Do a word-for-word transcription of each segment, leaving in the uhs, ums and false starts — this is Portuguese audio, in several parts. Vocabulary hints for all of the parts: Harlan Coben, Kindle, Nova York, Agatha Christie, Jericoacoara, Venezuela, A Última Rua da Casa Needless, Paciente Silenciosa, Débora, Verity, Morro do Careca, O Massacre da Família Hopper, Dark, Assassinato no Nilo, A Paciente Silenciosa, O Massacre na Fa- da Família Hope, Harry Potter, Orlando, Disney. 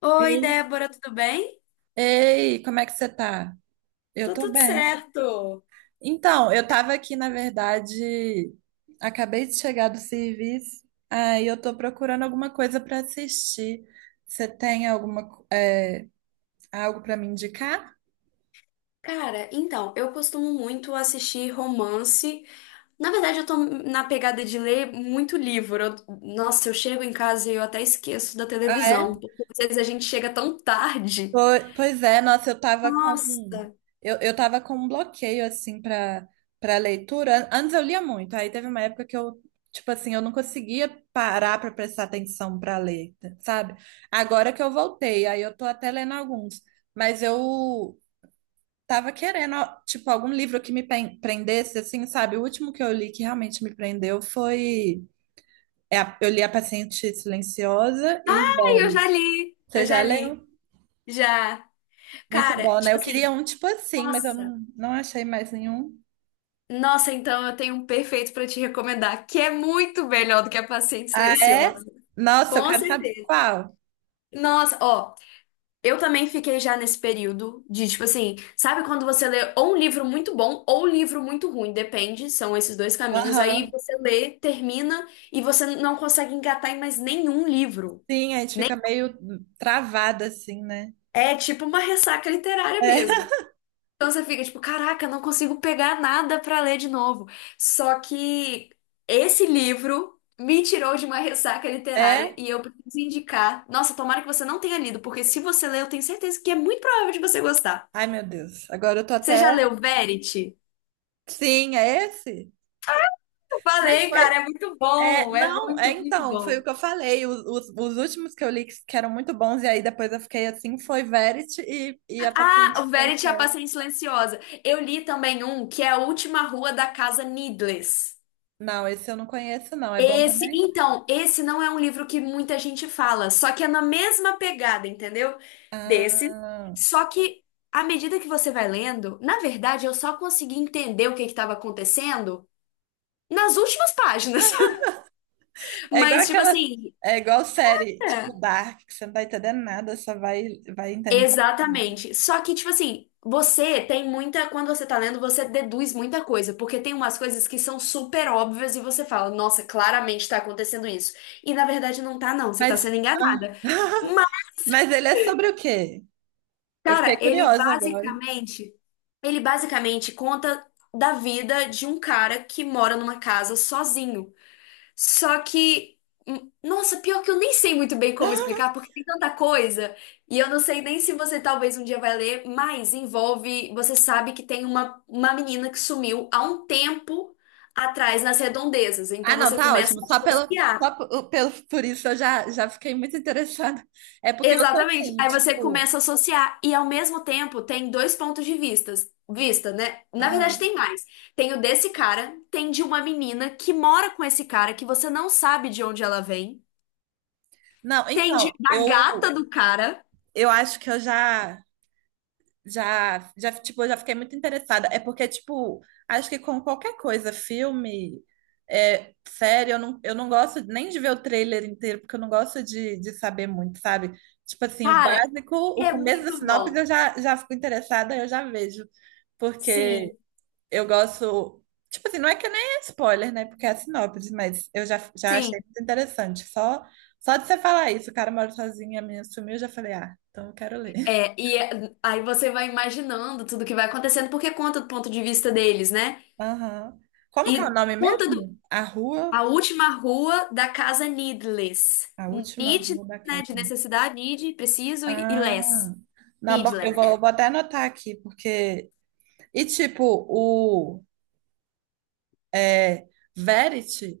Oi, Sim. Débora, tudo bem? Ei, como é que você tá? Eu Tô tô tudo bem. certo. Então, eu tava aqui, na verdade, acabei de chegar do serviço, aí eu tô procurando alguma coisa pra assistir. Você tem alguma, co- é, algo pra me indicar? Cara, então, eu costumo muito assistir romance. Na verdade, eu tô na pegada de ler muito livro. Eu- nossa, eu chego em casa e eu até esqueço da Ah, televisão, é? porque às vezes a gente chega tão tarde. Po- Pois é, nossa, eu tava com um, Nossa. eu, eu tava com um bloqueio assim para para leitura. An- Antes eu lia muito, aí teve uma época que eu, tipo assim, eu não conseguia parar para prestar atenção para ler, sabe? Agora que eu voltei, aí eu tô até lendo alguns, mas eu tava querendo tipo algum livro que me pen- prendesse assim, sabe? O último que eu li que realmente me prendeu foi, é, a- eu li A Paciente Silenciosa e Ai, eu já Veres. li. Eu Você já já li. leu? Já. Muito Cara, bom, né? tipo Eu queria assim, um tipo assim, mas eu nossa. não, não achei mais nenhum. Nossa, então eu tenho um perfeito pra te recomendar, que é muito melhor do que a Paciente Ah, é? Silenciosa. Nossa, eu Com quero saber certeza. qual. Nossa, ó. Eu também fiquei já nesse período de, tipo assim, sabe quando você lê ou um livro muito bom ou um livro muito ruim, depende, são esses dois caminhos. Aí Aham. você lê, termina e você não consegue engatar em mais nenhum livro. Sim, a gente Nem... fica meio travada assim, né? É tipo uma ressaca literária É? mesmo. Então você fica tipo, caraca, não consigo pegar nada pra ler de novo. Só que esse livro me tirou de uma ressaca literária É? e eu preciso indicar. Nossa, tomara que você não tenha lido, porque se você ler, eu tenho certeza que é muito provável de você gostar. Ai, meu Deus. Agora eu tô Você até. já leu Verity? Sim, é esse? Eu Mas falei, cara, foi. é muito É, bom, é não, é muito, muito então, foi o bom. que eu falei. Os, os, os últimos que eu li que que eram muito bons, e aí depois eu fiquei assim, foi Verity e, e a Ah, Paciente o Verity é a Silenciosa. Paciente Silenciosa. Eu li também um que é A Última Rua da Casa Needless. Não, esse eu não conheço, não. É bom Esse, também? então, esse não é um livro que muita gente fala, só que é na mesma pegada, entendeu? Desse. Ah. Só que à medida que você vai lendo, na verdade, eu só consegui entender o que que estava acontecendo nas últimas páginas. É igual Mas, tipo aquela. assim, É igual série, é. tipo Dark, que você não tá entendendo nada, só vai, vai entender. Exatamente. Só que, tipo assim, você tem muita. Quando você tá lendo, você deduz muita coisa, porque tem umas coisas que são super óbvias e você fala, nossa, claramente tá acontecendo isso. E na verdade não tá, não. Você tá Mas. sendo Ah, enganada. Mas, mas ele é sobre o quê? Eu fiquei cara, ele curiosa agora. basicamente. Ele basicamente conta da vida de um cara que mora numa casa sozinho. Só que, hum, nossa, pior que eu nem sei muito bem como explicar, porque tem tanta coisa, e eu não sei nem se você talvez um dia vai ler, mas envolve, você sabe que tem uma, uma menina que sumiu há um tempo atrás nas redondezas, Ah, então não, você tá começa ótimo. a Só pelo, associar. só po- pelo, Por isso eu já, já fiquei muito interessada. É porque eu tô Exatamente. assim, Aí você tipo. começa a associar e ao mesmo tempo tem dois pontos de vistas, vista, né? Na verdade Ah. tem mais. Tem o desse cara, tem de uma menina que mora com esse cara que você não sabe de onde ela vem. Não, Tem de, então, da gata eu, do cara. eu acho que eu já. Já, já, tipo, eu já fiquei muito interessada. É porque, tipo, acho que com qualquer coisa, filme, é, série, eu não, eu não gosto nem de ver o trailer inteiro, porque eu não gosto de, de saber muito, sabe? Tipo assim, o Cara, básico, o é começo da muito sinopse bom. eu já, já fico interessada, eu já vejo. Porque Sim, eu gosto. Tipo assim, não é que nem é spoiler, né? Porque é a sinopse, mas eu já, já achei sim. muito interessante. Só, só de você falar isso, o cara mora sozinho, a menina sumiu, eu já falei, ah, então eu quero ler. É, e é- aí você vai imaginando tudo que vai acontecendo, porque conta do ponto de vista deles, né? Aham. Como que é o E nome conta do, mesmo? A rua, A Última Rua da Casa Needless. a última Need, rua da né? casa. De necessidade, need, preciso e, e Ah, less. não, bo- eu Needless, né? vou, vou até anotar aqui, porque. E tipo, o, é, Verity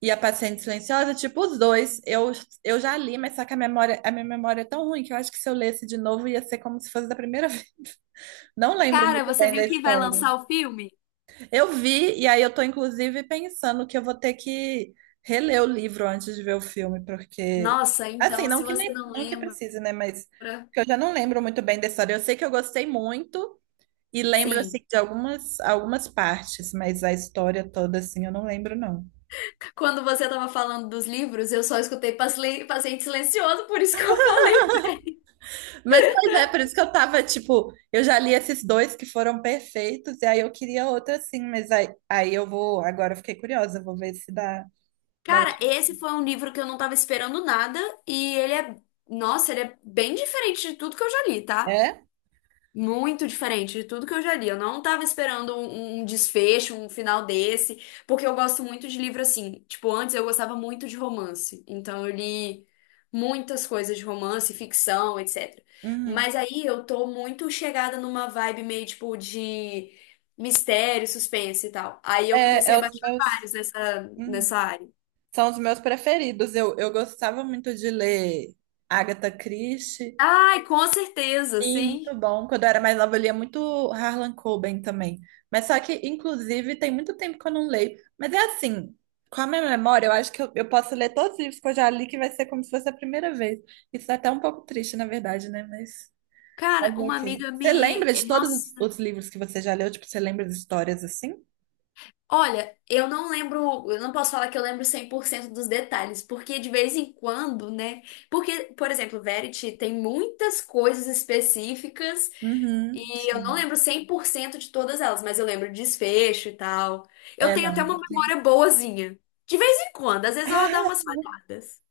e a Paciente Silenciosa, tipo, os dois, eu, eu já li, mas só que a memória, a minha memória é tão ruim que eu acho que se eu lesse de novo ia ser como se fosse da primeira vez. Não lembro Cara, muito você bem da viu que vai história. lançar o filme? Eu vi, e aí eu tô inclusive pensando que eu vou ter que reler o livro antes de ver o filme, porque Nossa, assim, então, se não que você nem, não não que lembra, precise, né, mas porque eu já não lembro muito bem da história. Eu sei que eu gostei muito e lembro sim. assim de algumas algumas partes, mas a história toda assim eu não lembro não. Quando você tava falando dos livros, eu só escutei Pasle- Paciente Silencioso, por isso que eu falei. Mas pois é, por isso que eu tava tipo, eu já li esses dois que foram perfeitos e aí eu queria outro assim, mas aí, aí eu vou, agora eu fiquei curiosa, eu vou ver se dá dá. Cara, esse foi um livro que eu não tava esperando nada e ele é, nossa, ele é bem diferente de tudo que eu já li, tá? É? Muito diferente de tudo que eu já li. Eu não estava esperando um, um um desfecho, um final desse, porque eu gosto muito de livro assim. Tipo, antes eu gostava muito de romance. Então eu li muitas coisas de romance, ficção, etcétera. Uhum. Mas aí eu tô muito chegada numa vibe meio tipo de mistério, suspense e tal. Aí eu É, comecei é a os baixar meus. vários nessa, Hum, nessa área. São os meus preferidos. Eu, eu gostava muito de ler Agatha Christie. Ai, com certeza, E muito sim. bom. Quando eu era mais nova, eu lia muito Harlan Coben também. Mas só que, inclusive, tem muito tempo que eu não leio. Mas é assim, com a minha memória, eu acho que eu, eu posso ler todos os livros que eu já li, que vai ser como se fosse a primeira vez. Isso é até um pouco triste, na verdade, né? Mas Cara, fazer o uma quê? amiga Você me. lembra de todos os Nossa. os livros que você já leu? Tipo, você lembra de histórias assim? Olha, eu não lembro, eu não posso falar que eu lembro cem por cento dos detalhes, porque de vez em quando, né? Porque, por exemplo, Verity tem muitas coisas específicas Uhum, e eu não sim. lembro cem por cento de todas elas, mas eu lembro desfecho e tal. Eu É, tenho até não. uma Sim. memória boazinha. De vez em quando, às vezes ela dá umas falhadas.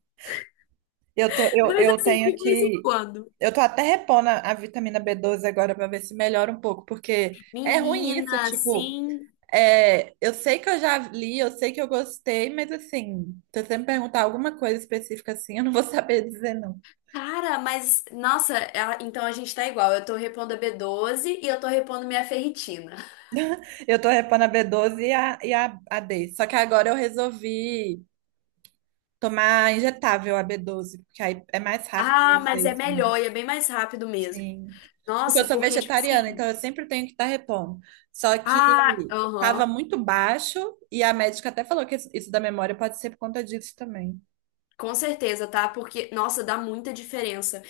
Eu, tô- eu, Mas eu assim, tenho de vez em que. quando. Eu tô até repondo a, a vitamina b doze agora para ver se melhora um pouco, porque é ruim isso, Menina, tipo, sim. é, eu sei que eu já li, eu sei que eu gostei, mas assim, se você me perguntar alguma coisa específica assim, eu não vou saber dizer não. Cara, mas nossa, ela- então a gente tá igual. Eu tô repondo a b doze e eu tô repondo minha ferritina. Eu tô repondo a b doze e a, e a, a D. Só que agora eu resolvi tomar injetável a b doze porque aí é mais rápido Ah, o mas é efeito, né? melhor e é bem mais rápido mesmo. Sim. Porque eu Nossa, sou porque, tipo vegetariana, então assim. eu sempre tenho que estar repondo. Só que Ah, estava aham. muito baixo e a médica até falou que isso isso da memória pode ser por conta disso também. Com certeza, tá? Porque, nossa, dá muita diferença.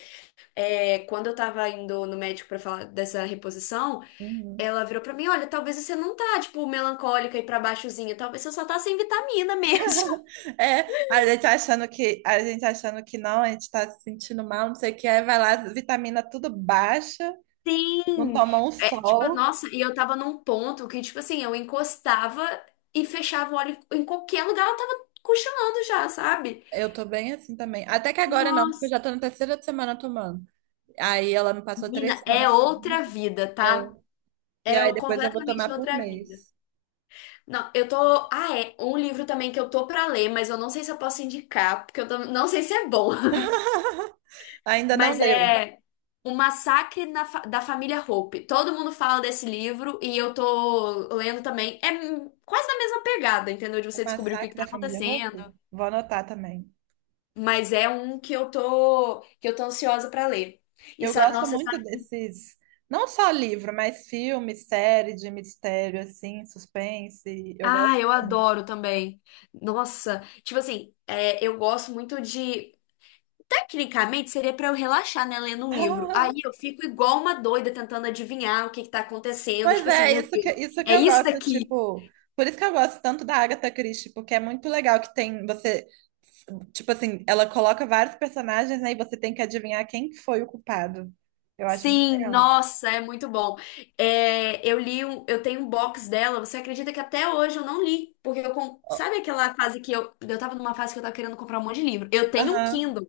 É, quando eu tava indo no médico pra falar dessa reposição, Uhum. ela virou pra mim: olha, talvez você não tá, tipo, melancólica e pra baixozinha. Talvez você só tá sem vitamina mesmo. É, a gente achando que a gente achando que não, a gente está se sentindo mal, não sei o que, aí vai lá, vitamina tudo baixa, não Sim! toma um É, tipo, sol. nossa, e eu tava num ponto que, tipo assim, eu encostava e fechava o olho em qualquer lugar, eu tava cochilando já, sabe? Eu tô bem assim também. Até que agora não, porque eu já Nossa. tô na terceira semana tomando. Aí ela me passou três Menina, é semanas outra seguidas, vida, é, tá? e É aí depois eu vou completamente tomar por outra vida. mês. Não, eu tô. Ah, é. Um livro também que eu tô pra ler, mas eu não sei se eu posso indicar, porque eu tam- não sei se é bom. Ainda não Mas leu. é O Massacre na Fa- da Família Hope. Todo mundo fala desse livro e eu tô lendo também. É hum, quase na mesma pegada, entendeu? De O você descobrir o que que Massacre tá da Família acontecendo. Hopper? Vou anotar também. Mas é um que eu tô, que eu tô ansiosa pra ler. Eu Isso, é, gosto nossa, muito desses, não só livro, mas filme, série de mistério, assim, suspense. Eu ah, gosto eu bastante. adoro também. Nossa, tipo assim, é, eu gosto muito de. Tecnicamente, seria pra eu relaxar, né, lendo um livro. Ah, Aí eu fico igual uma doida tentando adivinhar o que que tá acontecendo. pois Tipo assim, é, meu isso que, Deus, isso que é eu isso gosto, daqui. tipo, por isso que eu gosto tanto da Agatha Christie, porque é muito legal que tem você, tipo assim, ela coloca vários personagens, né, e você tem que adivinhar quem que foi o culpado. Eu acho muito Sim, legal. nossa, é muito bom. É, eu li um, eu tenho um box dela. Você acredita que até hoje eu não li? Porque eu, com- Ó, sabe aquela fase que eu, eu tava numa fase que eu, tava querendo comprar um monte de livro. Eu tenho um aham. Kindle,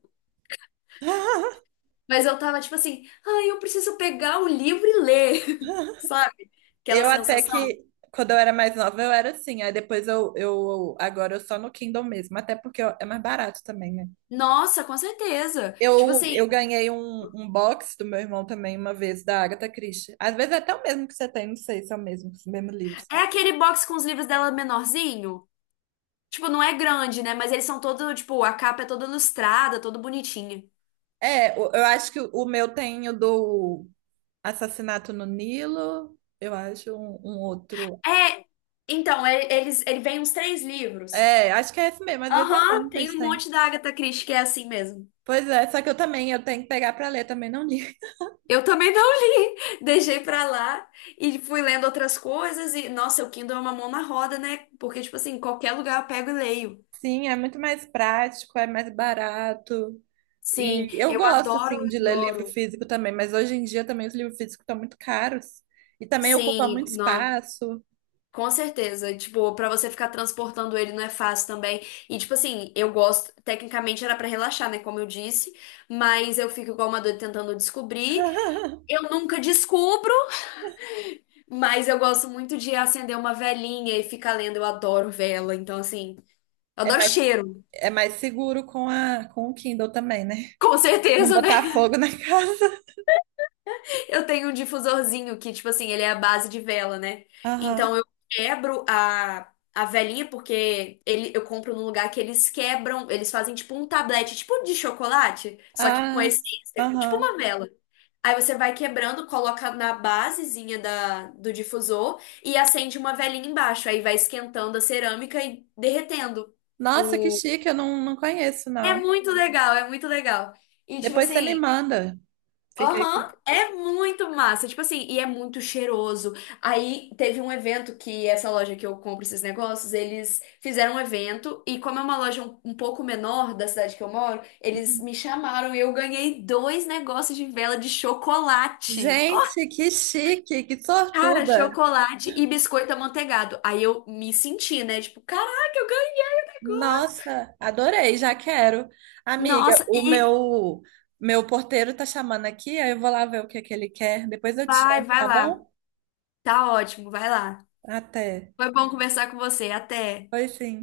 mas eu tava tipo assim, ai, eu preciso pegar o livro e ler. Sabe? Aquela Eu até sensação? que, quando eu era mais nova, eu era assim. Aí depois eu, eu agora eu só no Kindle mesmo, até porque eu- é mais barato também, né? Nossa, com certeza. Tipo Eu, assim, eu ganhei um, um box do meu irmão também uma vez, da Agatha Christie. Às vezes é até o mesmo que você tem, não sei se é o mesmo, os mesmos livros. é aquele box com os livros dela menorzinho. Tipo, não é grande, né? Mas eles são todo, tipo, a capa é toda ilustrada, todo bonitinha. É, o- eu acho que o o meu tem o do Assassinato no Nilo, eu acho um, um outro. É, então, é- eles, ele vem uns três livros. É, acho que é esse mesmo, às vezes é o Aham, mesmo que tem eles um têm. monte da Agatha Christie que é assim mesmo. Pois é, só que eu também, eu tenho que pegar pra ler, também não li. Eu também não li, deixei pra lá e fui lendo outras coisas e, nossa, o Kindle é uma mão na roda, né? Porque, tipo assim, em qualquer lugar eu pego e leio. Sim, é muito mais prático, é mais barato. Sim, E eu eu gosto, adoro, assim, de ler livro adoro. físico também, mas hoje em dia também os livros físicos estão muito caros. E também ocupam Sim, muito espaço. com certeza, tipo, pra você ficar transportando ele não é fácil também. E tipo assim, eu gosto, tecnicamente era pra relaxar, né, como eu disse, mas eu fico igual uma doida tentando descobrir. Eu nunca descubro, mas eu gosto muito de acender uma velinha e ficar lendo, eu adoro vela, então assim, eu É adoro mais, cheiro. é mais seguro com a, com o Kindle também, né? Com Não certeza, né? botar fogo na casa. Eu tenho um difusorzinho que, tipo assim, ele é a base de vela, né? Então Aham. eu quebro a, a velinha, porque ele, eu compro num lugar que eles quebram, eles fazem tipo um tablete, tipo de chocolate, só que com Ah, essência, tipo aham. uma vela. Aí você vai quebrando, coloca na basezinha da, do difusor e acende uma velinha embaixo. Aí vai esquentando a cerâmica e derretendo. Nossa, que O... chique, eu não, não conheço, É não. muito legal, é muito legal. E tipo Depois você me assim. manda. Fiquei Aham, com... é muito massa, tipo assim, e é muito cheiroso. Aí teve um evento que essa loja que eu compro esses negócios, eles fizeram um evento e como é uma loja um, um pouco menor da cidade que eu moro, eles Uhum. me chamaram e eu ganhei dois negócios de vela de chocolate. Ó, Gente, que chique, que cara, sortuda. chocolate e biscoito amanteigado. Aí eu me senti, né? Tipo, caraca, eu ganhei o negócio. Nossa, adorei, já quero. Amiga, Nossa, o e meu meu porteiro tá chamando aqui, aí eu vou lá ver o que é que ele quer. Depois eu te vai, chamo, vai tá lá. bom? Tá ótimo, vai lá. Até. Foi bom conversar com você. Até. Pois sim.